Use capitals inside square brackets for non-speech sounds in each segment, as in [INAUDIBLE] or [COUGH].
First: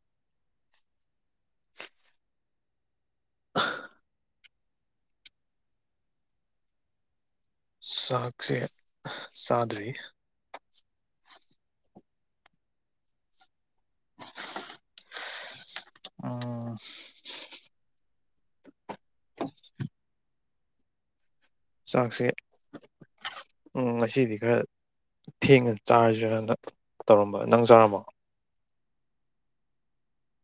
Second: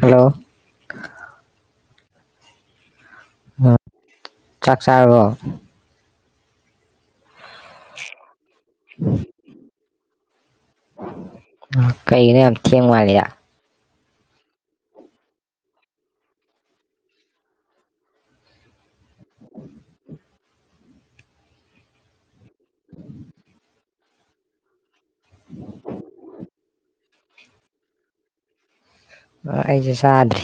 Hello ꯑ ꯆꯥꯛ ꯆꯥꯔꯕꯣ ꯁꯥꯥꯛ ꯁꯦ ꯆꯥꯗ꯭ꯔꯤ [INAUDIBLE] ꯀꯩꯒꯤꯅꯣ ꯌꯥꯝ ꯊꯦꯡꯕ ꯃꯥꯜꯂꯦꯗ ꯎꯝ [INAUDIBLE] ꯆꯥꯛꯁꯦ ꯎꯝ ꯉꯁꯤꯗꯤ ꯈꯔ ꯊꯦꯡꯅ ꯆꯥꯔꯖꯤꯔꯅ ꯇꯧꯔꯝꯕ ꯅꯪ ꯆꯥꯔꯕꯣ ꯑꯩꯁꯦ ꯆꯥꯗ꯭ꯔꯤ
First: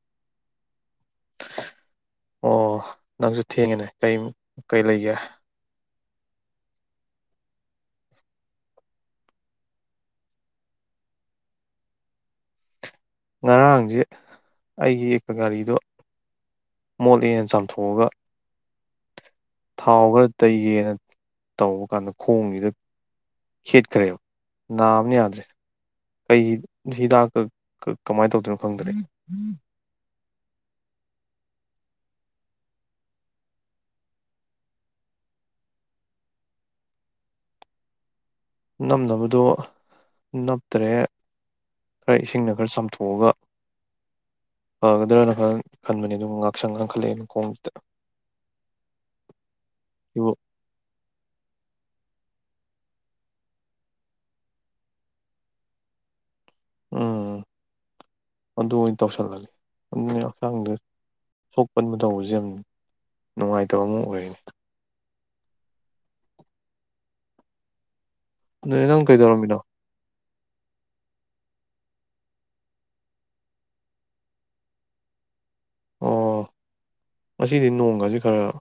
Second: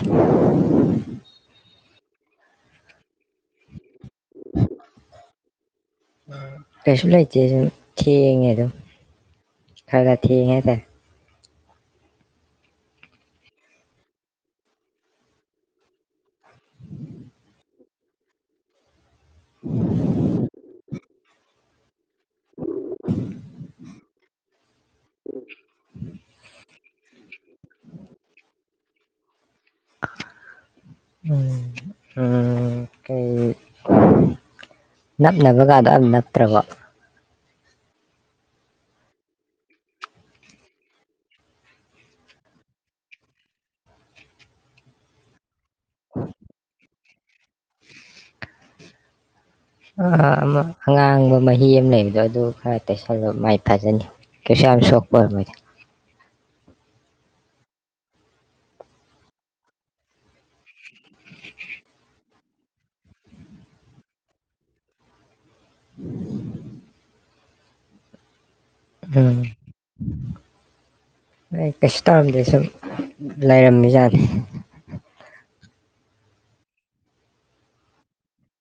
ꯑꯣ ꯅꯪꯁꯨ ꯊꯦꯡꯉꯦꯅꯦ꯫ ꯀꯩꯝ ꯀꯩ ꯂꯩꯒꯦ꯫ ꯀꯩꯁꯨ ꯂꯩꯇꯦ ꯊꯦꯡꯉꯩꯗ ꯈꯔ ꯊꯦꯡꯉꯩ ꯍꯥꯏꯇꯥꯔꯦ꯫ ꯉꯔꯥꯡꯁꯦ ꯑꯩꯒꯤ ꯒꯥꯔꯤꯗꯣ ꯃꯣꯠꯂꯦꯅ ꯆꯥꯝꯊꯣꯛꯑꯒ꯫ ꯊꯥꯎ ꯈꯔ ꯇꯥꯌꯦꯅ꯫ ꯇꯧꯕ ꯀꯥꯟꯗ ꯈꯣꯡꯁꯤꯗ ꯍꯦꯠꯈ꯭ꯔꯦꯕ ꯅꯥꯕꯅ ꯌꯥꯗ꯭ꯔꯦ ꯀꯩ ꯍꯤꯗꯥꯛꯀ ꯀꯃꯥꯏꯅ ꯇꯧꯗꯣꯏꯅꯣ ꯈꯪꯗ꯭ꯔꯦ꯫ ꯎꯝ ꯎ ꯀꯩ ꯅꯞꯅꯕꯒꯗꯣ ꯑꯝ ꯅꯞꯇ꯭ꯔꯕꯣ ꯅꯝꯅꯕꯗꯣ ꯅꯞꯇ꯭ꯔꯦ [UNINTELLIGIBLE] ꯏꯁꯤꯡꯅ ꯈꯔ ꯆꯥꯝꯊꯣꯛꯑꯒ ꯐꯒꯗ꯭ꯔꯅ ꯈ ꯈꯟꯕꯅꯤ ꯑꯗꯨꯕꯨ ꯉꯥꯛꯁꯪ ꯉꯥꯡꯈꯠꯂꯛꯑꯦ [UNINTELLIGIBLE] ꯑ ꯑ ꯑꯃ ꯑꯉꯥꯡꯕ ꯃꯍꯤ ꯑꯃ ꯂꯩꯕꯅꯦ꯫ ꯑꯗꯨ ꯈꯔ ꯇꯩꯁꯜꯂꯣ ꯃꯥꯏ ꯐꯥꯖꯅꯤ ꯀꯩꯁꯨ ꯌꯥꯝ ꯁꯣꯛꯄ [UNINTELLIGIBLE] ꯎꯝ ꯑꯗꯨ ꯑꯣꯏꯅ ꯇꯧꯁꯜꯂꯒꯦ [INAUDIBLE] ꯍꯛꯆꯥꯡꯗ ꯁꯣꯛꯄꯟꯕ ꯇꯧꯕꯖꯦ ꯌꯥꯝ ꯅꯨꯡꯉꯥꯏꯇꯕ ꯑꯃ ꯑꯣꯏꯔꯦꯅꯦ [INAUDIBLE] ꯅꯣꯏ ꯅꯪ ꯎꯝ ꯀꯩꯗꯧꯔꯝꯃꯤꯅꯣ [UNINTELLIGIBLE] ꯀꯩꯁꯨ ꯇꯧꯔꯝꯗꯦ ꯁꯨꯝ ꯂꯩꯔꯝꯃꯤꯖꯥꯠꯅꯤ ꯑꯣ ꯑꯁꯤꯗꯤ ꯅꯣꯡꯒꯥꯁꯤ ꯈꯔꯒꯔ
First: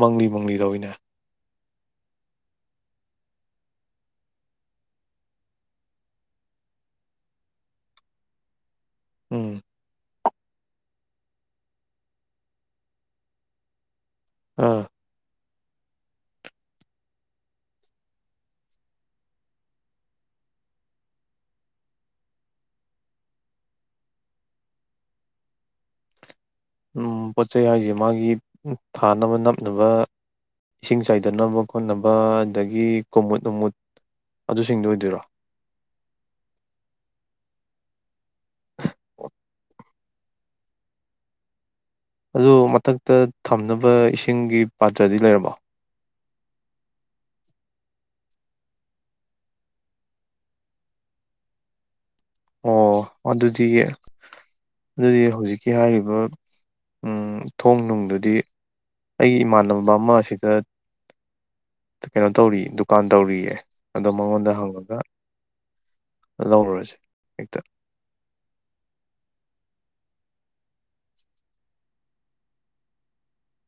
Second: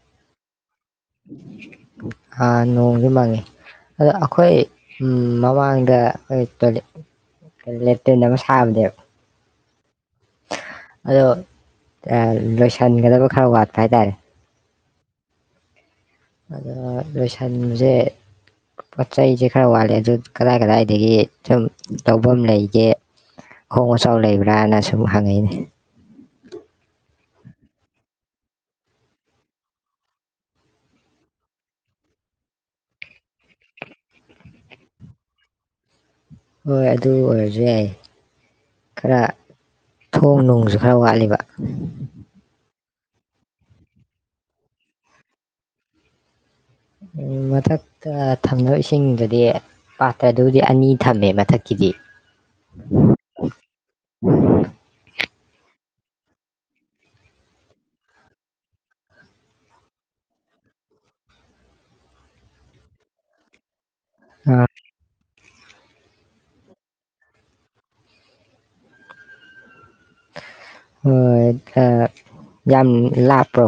ꯃꯪꯂꯤ ꯃꯪꯂꯤꯗꯧꯏꯅꯦ ꯑꯥ ꯅꯣꯡꯖꯨ ꯃꯪꯉꯤ ꯑꯗꯣ ꯑꯈꯣꯏ ꯎꯝ ꯃꯃꯥꯡꯗ ꯑ ꯇꯣꯏꯂꯦꯠ ꯂꯦꯇ꯭ꯔꯤꯟ ꯑꯃ ꯁꯥꯕꯅꯦ ꯎꯝ ꯑꯗꯣ ꯑ ꯂꯣꯏꯁꯟꯒꯗꯕ ꯈꯔ ꯋꯥꯠꯄ ꯍꯥꯏꯇꯥꯔꯦ ꯑ ꯑꯗꯣ ꯂꯣꯏꯁꯟꯕꯖꯦ ꯄꯣꯠ ꯆꯩꯖꯦ ꯈꯔ ꯋꯥꯠꯂꯦ ꯑꯗꯨ ꯀꯗꯥꯏ-ꯀꯗꯥꯏꯗꯒꯤ ꯁꯨꯝ ꯂꯧꯕꯝ ꯂꯩꯒꯦ ꯑꯍꯣꯡ ꯑꯆꯥꯎ ꯂꯩꯕ꯭ꯔꯥꯅ ꯁꯨꯝ ꯍꯪꯉꯩꯅꯦ ꯎꯝ ꯄꯣꯠ ꯆꯩ ꯍꯥꯏꯖꯦ ꯃꯥꯒꯤ ꯎ ꯊꯥꯅꯕ ꯅꯞꯅꯕ ꯏꯁꯤꯡ ꯆꯥꯏꯗꯅꯕ ꯈꯣꯠꯅꯕ ꯑꯗꯒꯤ ꯀꯨꯃꯨꯠ ꯅꯨꯡꯃꯨꯠ ꯑꯗꯨꯁꯤꯡꯗꯣ ꯑꯣꯏꯗꯣꯏꯔꯣ꯫ ꯍꯣꯏ ꯑꯗꯨ ꯑꯣꯏꯔꯖꯨ ꯌꯥꯏꯌꯦ ꯈꯔ ꯊꯣꯡ ꯅꯨꯡꯖꯨ ꯈꯔ ꯋꯥꯠꯂꯤꯕ ꯑꯗꯨ ꯃꯊꯛꯇ ꯊꯝꯅꯕ ꯏꯁꯤꯡꯒꯤ ꯄꯥꯇ꯭ꯔꯗꯤ ꯂꯩꯔꯕꯣ꯫ ꯎꯝ ꯃꯊꯛꯇ ꯊꯝꯅꯕ ꯏꯁꯤꯡꯗꯗꯤ ꯄꯥꯇꯗꯨꯕꯨꯗꯤ ꯑꯅꯤ ꯊꯝꯃꯦ ꯃꯊꯛꯀꯤꯗꯤ꯫ ꯑꯣ ꯑꯗꯨꯗꯤ ꯑꯗꯨꯗꯤ ꯍꯧꯖꯤꯛ ꯀꯤ ꯍꯥꯏꯔꯤꯕ ꯎꯝ ꯊꯣꯡ ꯅꯨꯡꯗꯨꯗꯤ ꯑꯩ ꯏꯃꯥꯟꯅꯕ [UNINTELLIGIBLE] [UNINTELLIGIBLE] ꯀꯩꯅꯣ ꯇꯧꯔꯤ ꯗꯨꯀꯥꯟ ꯇꯧꯔꯤꯌꯦ ꯑꯗꯣ ꯃꯉꯣꯟꯗ ꯑ, ꯍꯪꯉꯒ ꯂꯧꯔꯨꯔꯁꯦ ꯍꯦꯛꯇ ꯍꯣꯏ [UNINTELLIGIBLE] ꯌꯥꯝ ꯂꯥꯞꯄ꯭ꯔꯣ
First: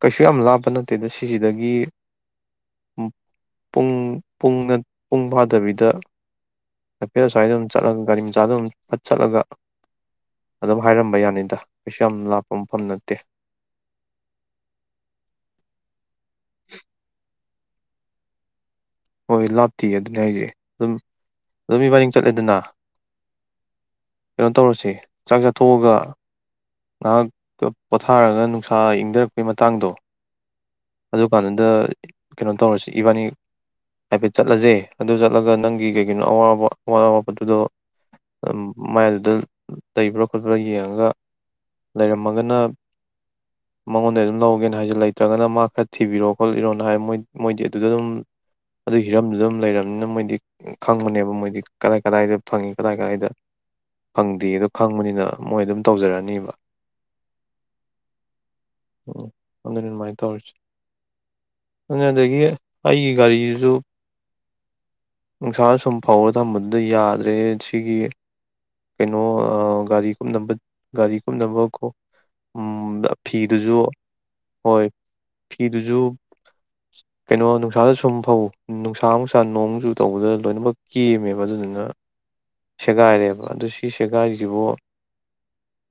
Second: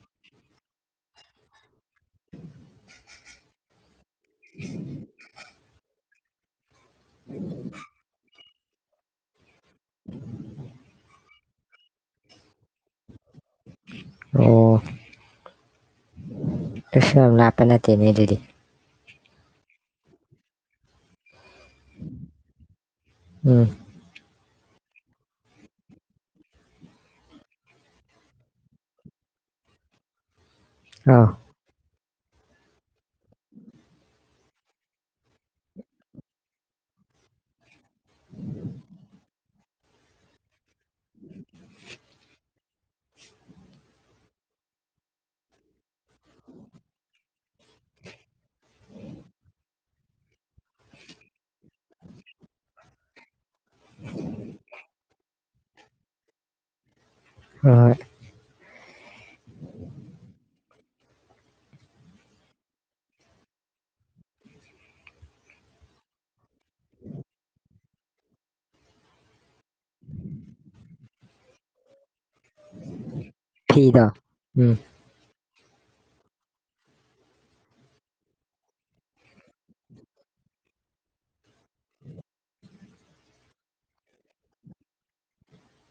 ꯀꯩꯁꯨ ꯌꯥꯝ ꯂꯥꯞꯄ ꯅꯠꯇꯦꯗ ꯁꯤꯖꯤꯗꯒꯤ ꯄꯨꯡ ꯄꯨꯡꯗ ꯄꯨꯡ ꯐꯥꯗꯕꯤꯗ ꯍꯥꯏꯐꯦꯠ ꯑꯁꯥꯏꯗ ꯑꯝ ꯆꯠꯂ ꯒꯥꯔꯤ ꯃꯆꯥꯗ ꯐꯠ ꯆꯠꯂꯒ ꯑꯗꯨꯝ ꯍꯥꯏꯔꯝꯕ ꯌꯥꯅꯤꯗꯥ ꯀꯩꯁꯨ ꯌꯥꯝ ꯂꯥꯞꯄ ꯃꯐꯝ ꯅꯠꯇꯦ ꯑꯣ ꯀꯩꯁꯨ ꯌꯥꯝ ꯂꯥꯞ ꯅꯠꯇꯦꯅꯦ ꯑꯗꯨꯗꯤ ꯍꯣꯏ ꯂꯥꯞꯇꯦ ꯑꯗꯨꯅꯤ ꯍꯥꯏꯖꯦ ꯗꯨꯝ ꯑꯗꯨꯝ ꯏꯕꯥꯟꯅꯤ ꯆꯠꯂꯦꯗꯅ ꯎꯝ [INAUDIBLE] ꯇꯧꯔꯁꯦ ꯆꯥꯛ ꯆꯥꯊꯣꯛꯑꯒ ꯉꯍꯥꯛ ꯀ ꯄꯣꯊꯥꯔꯒ ꯅꯨꯡꯁꯥ ꯏꯪꯗꯔꯛꯄꯩ ꯃꯇꯥꯡꯗꯣ ꯑꯗꯨ ꯑꯧ ꯀꯥꯟꯗ ꯀꯩꯅꯣ ꯇꯧꯔꯁꯤ ꯏꯕꯥꯅꯤ ꯍꯥꯏꯐꯦꯠ ꯆꯠꯂꯁꯦ ꯑꯗꯨ ꯆꯠꯂꯒ ꯅꯪꯒꯤ ꯀꯩꯀꯩꯅꯣ ꯑꯋꯥꯕ ꯑꯋꯥꯠ ꯑꯋꯥꯠꯄꯗꯨꯗꯣ ꯃꯥꯏꯗꯨꯗ [UNINTELLIGIBLE] ꯈꯣꯠꯄ꯭ꯔꯥ ꯌꯦꯡꯉꯒ ꯃꯉꯣꯟꯗ ꯑꯗꯨꯝ ꯂꯧꯒꯦꯅ ꯍꯥꯏꯁꯦ ꯂꯩꯇ꯭ꯔꯒꯅ ꯃꯥ ꯈꯔ ꯊꯤꯕꯤꯔꯣ ꯈꯣꯠꯂꯤꯔꯣꯅ [UNINTELLIGIBLE] ꯃꯣꯏꯗꯤ ꯑꯗꯨꯗ ꯑꯗꯨꯝ ꯑꯗꯨ ꯍꯤꯔꯝꯗꯨꯗ ꯑꯗꯨꯝ ꯂꯩꯔꯕꯅꯤꯅ ꯃꯣꯏꯗꯤ ꯈꯪꯕꯅꯦꯕ ꯃꯣꯏꯗꯤ ꯀꯗꯥꯏ ꯀꯗꯥꯏꯗ ꯐꯪꯉꯤ ꯀꯗꯥꯏ ꯀꯗꯥꯏꯗ ꯐꯪꯗꯦ ꯑꯗꯣ ꯈꯪꯕꯅꯤꯅ ꯃꯣꯏ ꯑꯗꯨꯝ ꯇꯧꯖꯔꯅꯤꯕ ꯑ ꯎꯝ ꯑꯗꯨꯅ ꯑꯗꯨꯃꯥꯏꯅ ꯇꯧꯔꯤꯁꯦ ꯑꯗꯨ ꯑꯗꯒꯤ ꯑꯩꯒꯤ ꯒꯥꯔꯤꯁꯨ ꯅꯨꯡꯁꯥ ꯁꯨꯝ ꯐꯧꯔ ꯊꯝꯕꯗꯨꯗ ꯌꯥꯗ꯭ꯔꯦ ꯁꯤꯒꯤ ꯀꯩꯅꯣ ꯒꯥꯔꯤ ꯀꯨꯞꯅꯕ ꯒꯥꯔꯤ ꯀꯨꯞꯅꯕꯀꯣ꯫ ꯎꯝ ꯐꯤꯗꯨꯁꯨ ꯐꯤꯗꯣ ꯎꯝ ꯍꯣꯏ꯫ ꯐꯤꯗꯨꯁꯨ ꯀꯩꯅꯣ ꯅꯨꯡꯁꯥꯗ ꯁꯨꯝ ꯐꯧ ꯅꯨꯡꯁꯥ ꯑꯃꯨꯛ ꯁꯥ ꯅꯣꯡ ꯑꯃꯨꯛ ꯆꯨ ꯇꯧꯕꯗ ꯂꯣꯏꯅꯃꯛ ꯀꯦꯝꯃꯦꯕ ꯑꯗꯨꯗꯨꯅ ꯁꯦꯒꯥꯏꯔꯦꯕ ꯑꯗꯨ ꯁꯤ ꯁꯦꯒꯥꯏꯔꯤꯁꯤꯕꯨ꯫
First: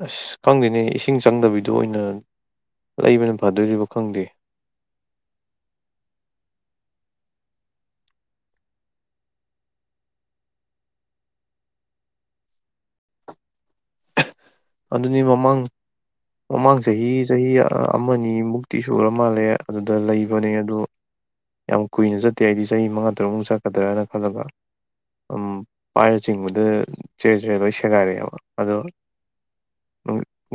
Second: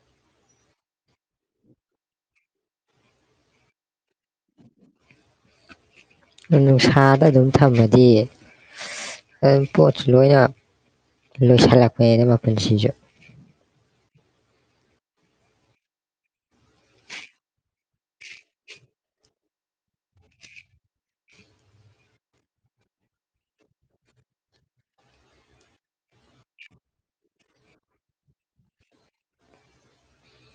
ꯑꯁ ꯈꯪꯗꯦꯅꯦ ꯏꯁꯤꯡ ꯆꯪꯗꯕꯤꯗ ꯑꯣꯏꯅ ꯂꯩꯕꯅ ꯐꯗꯣꯏꯔꯤꯕ ꯈꯪꯗꯦ꯫ ꯅꯨꯡꯁꯥꯗ ꯑꯗꯨꯝ ꯊꯝꯃꯗꯤ ꯑꯗꯨꯝ ꯄꯣꯠꯁꯨ ꯂꯣꯏꯅ ꯂꯣꯏꯁꯤꯜꯂꯛꯄꯅꯦꯅ ꯃꯄꯨꯟꯁꯤꯁꯨ꯫ ꯑꯗꯨꯅꯤ ꯃꯃꯥꯡ ꯃꯃꯥꯡ ꯆꯍꯤ ꯆꯍꯤ ꯑꯃꯅꯤ ꯑꯅꯤꯃꯨꯛꯇꯤ ꯁꯨꯔ ꯃꯥꯜꯂꯦ ꯑꯗꯨꯗ ꯂꯩꯕꯅꯦ ꯑꯗꯨ ꯌꯥꯝ ꯀꯨꯏꯅ ꯆꯠꯇꯦ ꯑꯩꯗꯤ ꯆꯍꯤ ꯃꯉꯥ ꯇꯔꯨꯛꯃꯨꯛ ꯆꯠꯀꯗ꯭ꯔꯅ ꯈꯜꯂꯒ ꯑꯗꯨꯝ ꯄꯥꯏꯔ ꯆꯤꯡꯕꯗ ꯆꯦꯔꯦ ꯆꯦꯔꯦ ꯂꯣꯏ ꯁꯦꯒꯥꯏꯔꯛꯑꯦꯕ ꯑꯗꯣ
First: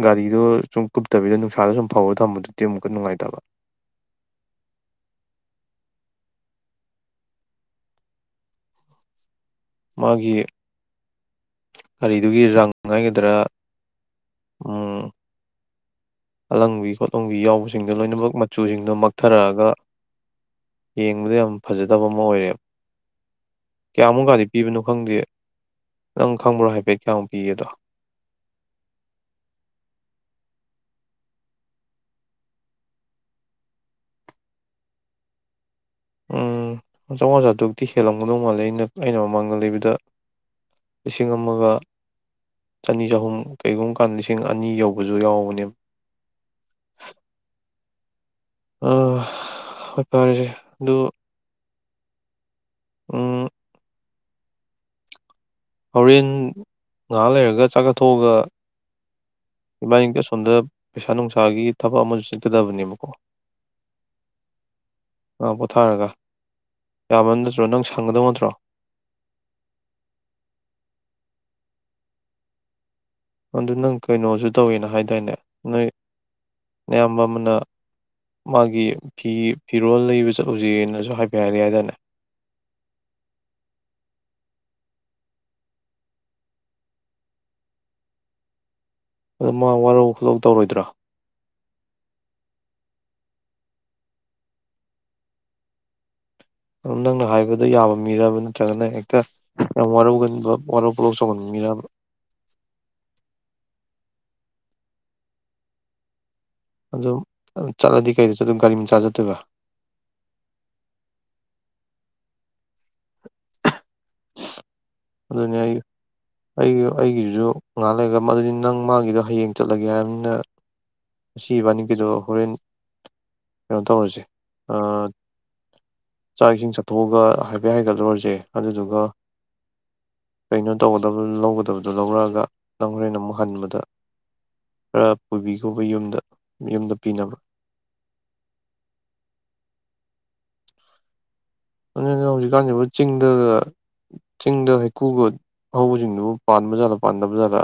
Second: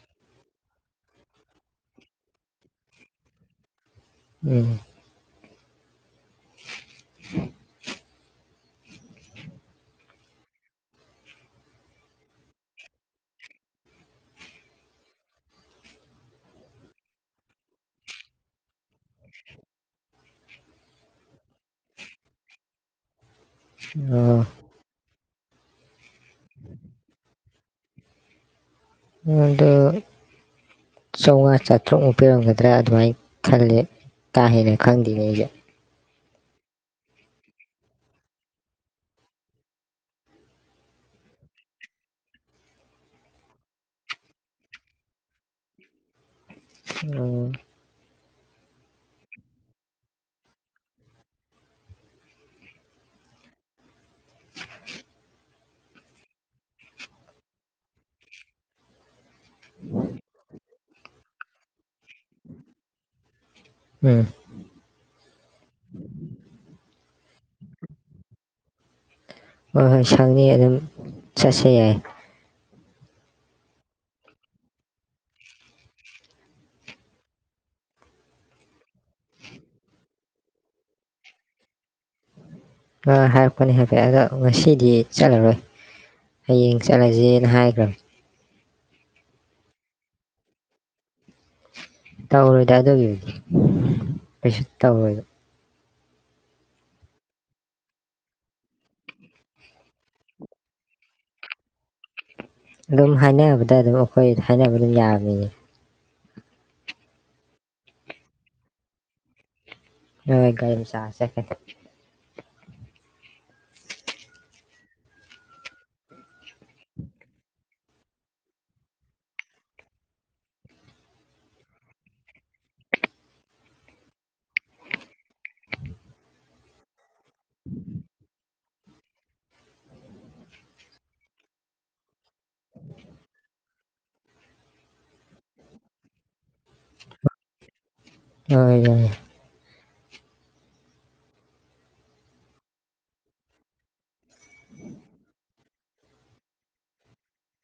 ꯒꯥꯔꯤꯗꯣ ꯁꯨꯝ ꯀꯨꯞꯇꯕꯤꯗ ꯅꯨꯡꯁꯥꯗ ꯁꯨꯝ ꯐꯥꯎꯔ ꯊꯝꯕꯗꯨꯗꯤ ꯑꯃꯨꯛꯀ ꯅꯨꯡꯉꯥꯏꯇꯕ꯫ ꯎꯝ [INAUDIBLE] ꯃꯥꯒꯤ ꯒꯥꯔꯤꯗꯨꯒꯤ ꯔꯪ ꯍꯥꯏꯒꯗ꯭ꯔꯥ ꯑꯂꯪꯕꯤ ꯈꯣꯠꯂꯪꯕꯤ ꯌꯥꯎꯕꯁꯤꯡꯗꯣ ꯂꯣꯏꯅꯃꯛ ꯃꯆꯨꯁꯤꯡꯗꯣ ꯃꯛꯊꯔꯛꯑꯒ ꯌꯦꯡꯕꯗ ꯌꯥꯝ ꯐꯖꯗꯕ ꯑꯃ ꯑꯣꯏꯔꯦꯕ ꯀꯌꯥꯃꯨꯛ ꯀꯗꯤ ꯑꯣ ꯄꯤꯕꯅꯣ ꯈꯪꯗꯦ ꯅꯪ ꯈꯪꯕ꯭ꯔꯣ ꯍꯥꯏꯐꯦꯠ ꯀꯌꯥ ꯄꯤꯒꯦꯗꯣ ꯑꯗꯨ ꯆꯥꯝꯉꯥ ꯆꯥꯇ꯭ꯔꯨꯛꯃꯨꯛ ꯄꯤꯔꯝꯒꯗ꯭ꯔꯥ ꯑꯗꯨꯃꯥꯏꯅ ꯈꯜꯂꯦ ꯀꯥꯍꯦꯟꯅ ꯈꯪꯗꯦꯅꯦ ꯑꯩꯗꯤ꯫ ꯎꯝ ꯆꯥꯝꯉꯥ ꯆꯥꯇ꯭ꯔꯨꯛꯇꯤ ꯍꯦꯜꯂꯝꯒꯗꯧ ꯃꯥꯜꯂꯦ ꯑꯩꯅ ꯑꯩꯅ ꯃꯃꯥꯡꯗ ꯂꯩꯕꯗ ꯂꯤꯁꯤꯡ ꯑꯃꯒ ꯆꯅꯤ ꯆꯍꯨꯝ ꯀꯩꯒꯨꯝꯕ ꯀꯥꯟꯗ ꯂꯤꯁꯤꯡ ꯑꯅꯤ ꯌꯧꯕꯁꯨ ꯌꯥꯎꯕꯅꯦꯕ ꯎꯝ ꯑꯥ ꯍꯣꯏ ꯐꯔꯦꯁꯦ ꯑꯗꯨ ꯑꯥ ꯍꯣꯔꯦꯟ ꯉꯥꯏꯍꯥꯛ ꯂꯩꯔꯒ ꯆꯥꯛ ꯆꯥꯊꯣꯛꯑꯒ ꯏꯕꯥꯟꯅꯤꯗꯤ ꯑꯁꯣꯝꯗ ꯄꯩꯁꯥ ꯅꯨꯡꯁꯥꯒꯤ ꯊꯕꯛ ꯑꯃꯁꯨ ꯆꯠꯀꯗꯕꯅꯦꯕꯀꯣ꯫ ꯎꯝ ꯉꯥꯏꯍꯛ ꯄꯣꯊꯔꯒ ꯌꯥꯕ ꯅꯠꯇ꯭ꯔꯣ ꯅꯪ ꯁꯪꯒꯗꯧ ꯅꯠꯇ꯭ꯔꯣ꯫ ꯍꯣꯏ ꯍꯣꯏ ꯁꯪꯅꯤꯌꯦ ꯑꯗꯨꯝ ꯆꯠꯁꯦ ꯌꯥꯏ꯫ ꯑꯗꯨ ꯅꯪ ꯀꯩꯅꯣꯁꯨ ꯇꯧꯏꯅ ꯍꯥꯏꯗꯥꯏꯅꯦ ꯅꯣꯏ ꯑꯌꯥꯝꯕ ꯑꯃꯅ ꯃꯥꯒꯤ ꯐꯤ ꯐꯤꯔꯣꯜ ꯂꯩꯕ ꯆꯠꯂꯨꯁꯅꯁꯨ ꯍꯥꯏꯐꯠ ꯍꯥꯏꯔꯛꯏ ꯍꯥꯏꯗꯥꯏꯅꯦ꯫ ꯅꯍꯥꯟ ꯍꯥꯏꯔꯛꯄꯅꯤ ꯍꯥꯏꯐꯦ ꯑꯗꯣ ꯉꯁꯤꯗꯤ ꯆꯠꯂꯔꯣꯏ ꯍꯌꯦꯡ ꯆꯠꯂꯁꯦꯅ ꯍꯥꯏꯈ꯭ꯔꯝꯅꯤ꯫ ꯑꯗꯨ ꯃꯥ ꯋꯥꯔꯧ ꯄꯨꯂꯧ ꯇꯧꯔꯣꯏꯗ꯭ꯔꯣ꯫ ꯇꯧꯔꯣꯏꯗ ꯑꯗꯨꯒꯤꯕꯨꯗꯤ ꯀꯩꯁꯨ ꯇꯧꯔꯣꯏꯕ꯫ ꯑꯗꯨꯝ ꯅꯪꯅ ꯍꯥꯏꯕꯗ ꯌꯥꯕ ꯃꯤꯔꯕ ꯅꯠꯇ꯭ꯔꯒꯅ ꯍꯦꯛꯇ ꯌꯥꯝ ꯋꯥꯔꯧꯒꯟꯕ ꯋꯥꯔꯧ ꯄꯨꯂꯧ ꯆꯥꯎꯒꯟꯕ ꯃꯤꯔꯕ꯫ ꯑꯗꯨꯝ ꯍꯥꯏꯅꯕꯗ ꯑꯗꯨꯝ ꯑꯩꯈꯣꯏ ꯍꯥꯏꯅꯕ ꯑꯗꯨꯝ ꯌꯥꯕꯅꯦꯃꯤ꯫ ꯑꯗ ꯆꯠꯂꯗꯤ ꯀꯩꯗ ꯆꯠꯇꯣꯏꯕ ꯒꯥꯔꯤ ꯃꯆꯥ ꯆꯠꯇꯣꯏꯕ꯫ ꯍꯣꯏ ꯒꯥꯔꯤ ꯃꯆꯥꯗ ꯆꯠꯀꯅꯤ꯫ ꯑꯗꯨꯅꯤ ꯑꯩ ꯑꯩꯒꯤ ꯑꯩꯒꯤꯗꯨꯁꯨ ꯉꯥꯏꯍꯥꯛ ꯂꯩꯒ ꯑꯗꯨꯅꯤ ꯅꯪ ꯃꯥꯒꯤꯗꯣ ꯍꯌꯦꯡ ꯆꯠꯂꯒꯦ ꯍꯥꯏꯕꯅꯤꯅ ꯉꯁꯤ ꯏꯕꯥꯅꯤꯒꯤꯗꯣ ꯍꯣꯔꯦꯟ ꯀꯩꯅꯣ ꯇꯧꯔꯁꯦ ꯆꯥꯛ ꯏꯁꯤꯡ ꯆꯥꯊꯣꯛꯑꯒ ꯍꯥꯏꯐꯦ ꯍꯥꯏꯒꯠꯂꯨꯔꯁꯦ꯫ ꯑꯗꯨ [UNINTELLIGIBLE] ꯀꯩꯅꯣ ꯇꯧꯒꯗꯕ ꯂꯧꯒꯗꯕꯗꯣ ꯂꯧꯔꯛꯑꯒ ꯅꯪ ꯍꯣꯔꯦꯟ ꯑꯃꯨꯛ ꯍꯟꯕꯗ ꯈꯔ ꯄꯨꯕꯤꯒꯣꯕ ꯌꯨꯝꯗ ꯌꯨꯝꯗ ꯄꯤꯅꯕ꯫ ꯍꯣꯏ ꯌꯥꯏ ꯑꯗꯨꯅ ꯍꯧꯖꯤꯛꯀꯥꯟꯖꯤꯕꯨ ꯆꯤꯡꯗꯥꯒ ꯆꯤꯡꯗ ꯍꯩꯀꯨꯒ ꯍꯧꯕꯖꯤꯡꯗꯨꯕꯨ ꯄꯥꯟꯕ ꯖꯥꯂꯥ ꯄꯥꯟꯗꯕ ꯖꯥꯂꯥ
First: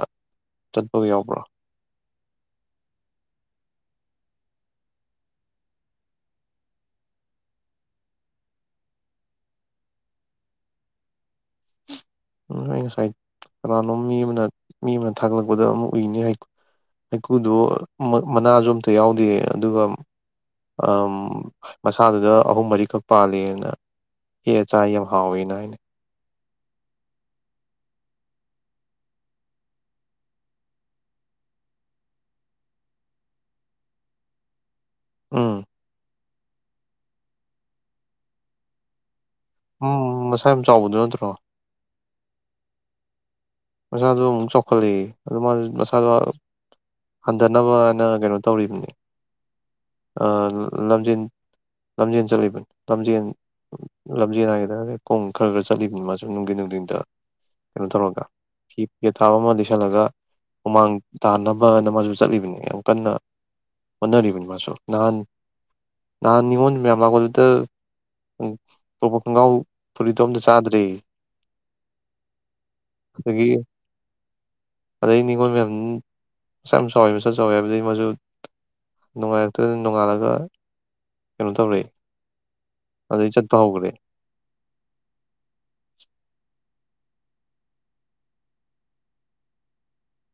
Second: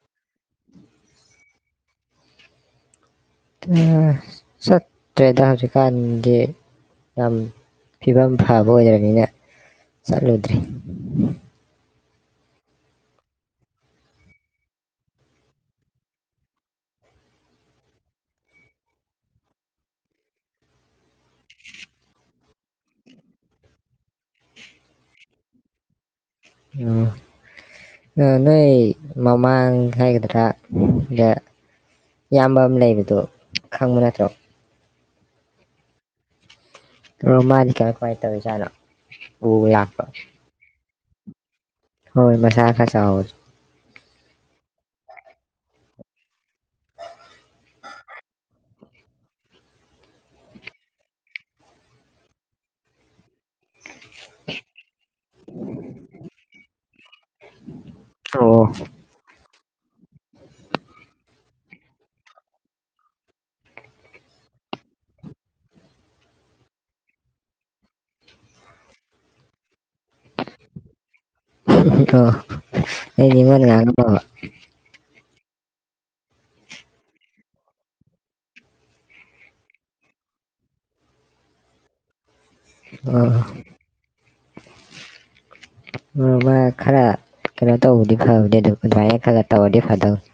ꯆꯠꯄꯒ ꯌꯥꯎꯕ꯭ꯔꯣ ꯑꯥ ꯆꯠꯇ꯭ꯔꯦꯗ ꯍꯧꯖꯤꯛꯀꯥꯟꯗꯤ ꯌꯥꯝ ꯐꯤꯕꯝ ꯐꯥꯕ ꯑꯣꯏꯗꯔꯕꯅꯤꯅ ꯆꯠꯂꯨꯗ꯭ꯔꯦ ꯎꯝ ꯑꯩ ꯉꯁꯥꯏ ꯀꯅꯥꯅꯣꯝ ꯃꯤ ꯑꯃꯅ ꯃꯤ ꯑꯃꯅ ꯊꯥꯒꯠꯂꯛꯄꯗ ꯑꯃꯥ ꯎꯨꯏꯅꯤ ꯍꯩ ꯍꯩꯀꯨꯗꯨ ꯃꯅꯥꯖꯨ ꯑꯝꯇ ꯌꯥꯎꯗꯦ ꯑꯗꯨꯒ ꯃꯁꯥꯗꯨꯗ ꯑꯍꯨꯝ ꯃꯔꯤꯈꯛ ꯄꯥꯜꯂꯦꯅ ꯍꯦꯛꯑꯚꯥ ꯆꯥꯥꯏ ꯌꯥꯝ ꯍꯥꯎꯌꯦꯅ ꯍꯥꯏꯅꯦ ꯎꯝ ꯅꯣꯏ ꯃꯃꯥꯡ ꯍꯥꯏꯒꯗ꯭ꯔꯥ ꯏꯌꯥꯝꯕ ꯑꯃ ꯂꯩꯕꯗꯣ ꯈꯪꯕ ꯅꯠꯇ꯭ꯔꯣ ꯎꯝ ꯔꯣ ꯃꯥꯗꯤ ꯀꯃꯥꯏ ꯀꯃꯥꯏ ꯇꯧꯔꯤꯖꯅꯣ ꯎꯝ ꯃꯁꯥ ꯌꯥꯝ ꯆꯥꯎꯕꯗꯨꯅꯠ ꯇ꯭ꯔꯣ ꯍꯣꯏ ꯃꯁꯥ ꯈꯔꯥ ꯆꯥꯎꯕꯥꯗꯨ ꯃꯁꯥꯗꯣ ꯑꯃꯨꯛ ꯆꯥꯎꯈꯠꯂꯦ ꯑꯗꯣ ꯃꯁꯥꯗꯣ ꯍꯟꯗꯅꯕꯅ ꯀꯩꯅꯣ ꯇꯧꯔꯤꯕꯅꯤ ꯑꯥ ꯂꯝꯖꯦꯟ ꯂꯝꯖꯦꯟ ꯆꯠꯂꯤꯕꯅꯤ ꯂꯝꯖꯦꯟ ꯂꯝꯖꯦꯜ ꯍꯥꯏꯒꯗꯔꯥ ꯈꯣꯡꯅꯥ ꯈ ꯈꯔ ꯆꯠꯂꯤꯕꯅꯤ ꯃꯥꯖꯨ ꯅꯨꯡꯊꯤꯟ ꯅꯨꯡꯊꯤꯟꯗ ꯀꯩꯅꯣ ꯇꯧꯔꯒ ꯑꯣ ꯄꯤ ꯄꯦꯠ ꯊꯥꯎ ꯑꯃꯥ ꯂꯤꯠꯁꯜꯂꯒ ꯍꯨꯃꯥꯡ ꯇꯥꯅꯕꯅ ꯃꯥꯖꯨ ꯆꯠꯂꯤꯕꯅꯦ ꯌꯥꯝ ꯀꯟꯅ ꯍꯣꯠꯅꯔꯤꯕꯅꯤ ꯃꯥꯁꯨ ꯅꯍꯥꯟ ꯅꯍꯥꯟ ꯅꯤꯉꯣꯟ ꯃꯌꯥꯝ ꯂꯥꯛꯄꯗꯨꯗ ꯎꯝ ꯄꯣꯔꯛꯄ ꯈꯪꯒ꯭ꯔꯥꯎ ꯑꯣ ꯑꯩ ꯑꯗꯒꯤ ꯅꯤꯡꯉꯣꯟ ꯉꯥꯡ [INAUDIBLE] ꯑꯗꯩ ꯅꯤꯡꯉꯣꯜ ꯃꯌꯥꯝ ꯃꯁꯥ ꯌꯥꯝ ꯆꯥꯎꯌꯦ ꯃꯁꯥ ꯆꯥꯎꯌꯦ ꯍꯥꯏꯕꯗꯩ ꯃꯁꯨ ꯅꯨꯡꯉꯥꯜꯔꯛꯇꯗꯥꯅꯥ ꯅꯣꯡꯉꯥꯜꯂꯒ ꯀꯩꯅꯣ ꯇꯧꯔꯦ ꯑꯗꯩ ꯆꯠꯄ ꯍꯧꯒꯔꯦ ꯎꯝ ꯃꯥ ꯈꯔꯥ ꯀꯩꯅꯣ ꯇꯧꯕꯗꯤ ꯐꯕꯅꯦ ꯑꯗꯨ ꯑꯗꯨꯃꯥꯏꯅ ꯈꯔꯒ ꯇꯧꯔꯗꯤ ꯐꯗꯧꯅꯤ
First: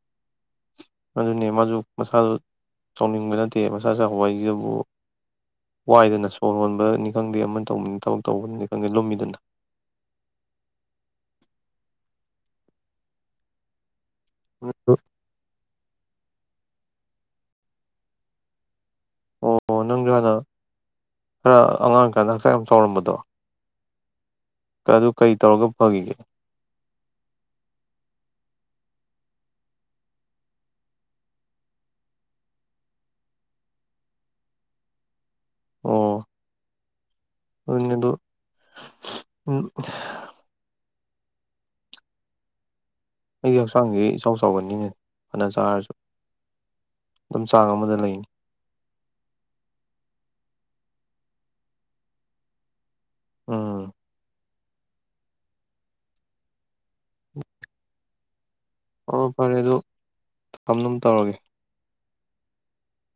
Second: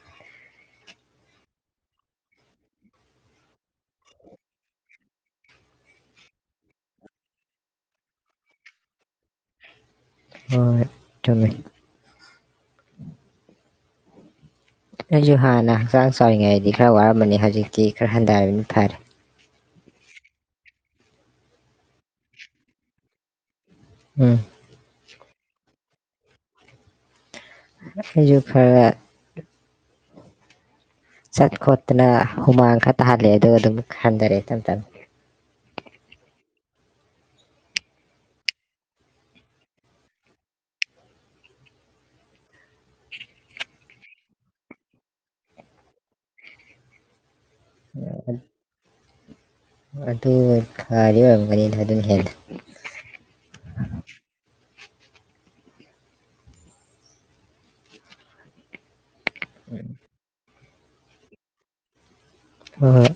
ꯑꯗꯨꯅꯦ ꯃꯥꯖꯨ ꯃꯁꯥꯁꯨ ꯆꯥꯎꯅꯤꯡꯕ ꯅꯠꯇꯦ ꯃꯁꯥ ꯆꯧꯕ ꯍꯥꯏꯁꯤꯗꯨꯕꯨ ꯋꯥꯏꯗꯅ ꯁꯣꯔ ꯍꯣꯟꯕꯅꯤ ꯈꯪꯗꯦ ꯑꯃ ꯇꯧꯕꯅꯤ ꯊꯕꯛ ꯇꯧꯕꯗꯅꯤ ꯈꯪꯗꯦ ꯂꯨꯝꯃꯤꯗꯅ ꯍꯣꯏ ꯆꯨꯝꯃꯤ ꯑꯩꯗꯖꯨ ꯍꯥꯟꯅ ꯍꯛꯆꯥꯡ ꯆꯥꯎꯔꯤꯉꯩꯗꯤ ꯈꯔ ꯋꯥꯔ ꯃꯅꯤ ꯍꯧꯖꯤꯛꯇꯤ ꯈꯔ ꯍꯟꯗꯔꯕꯅꯤ ꯐꯔꯦ ꯑꯣ ꯅꯪꯖꯨ ꯍꯥꯟꯅ ꯈꯔ ꯑꯉꯥꯡ ꯑꯣꯏꯔꯤꯀꯥꯟꯗ ꯍꯛꯆꯥꯡ ꯌꯥꯝ ꯆꯥꯎꯔꯝꯕꯗꯣ ꯎꯝ ꯑꯗꯨ ꯀꯩ ꯇꯧꯔꯒ ꯐꯒꯤꯒꯦ ꯑꯩꯖꯨ ꯈꯔꯒꯥ ꯆꯠ ꯈꯣꯠꯇꯅ ꯍꯨꯃꯥꯡ ꯈꯔ ꯇꯥꯍꯜꯂꯦ ꯑꯗꯨꯒ ꯑꯗꯨꯝ ꯍꯟꯗꯔꯦ ꯏꯝ ꯇꯝ ꯑꯣ ꯑꯗꯨꯅꯦ ꯑꯗꯨ ꯎꯝ ꯑꯩꯗꯤ ꯍꯛꯆꯥꯡꯖꯦ ꯏꯆꯥꯎ ꯆꯥꯎꯒꯟꯗꯦꯅꯦ ꯐꯅ ꯆꯥꯔꯁꯨ ꯗꯨꯝ ꯆꯥꯡ ꯑꯃꯗ ꯂꯩꯅꯤ ꯑꯗꯨ ꯐꯔꯤ ꯑꯣꯏꯔꯝꯒꯅꯤꯗ ꯑꯗꯨꯅ ꯍꯦꯟꯅ ꯎꯝ ꯑꯣ ꯐꯔꯦ ꯑꯗꯨ ꯊꯝ ꯅꯕ ꯇꯧꯔꯒꯦ ꯍꯣ ꯍꯣꯏ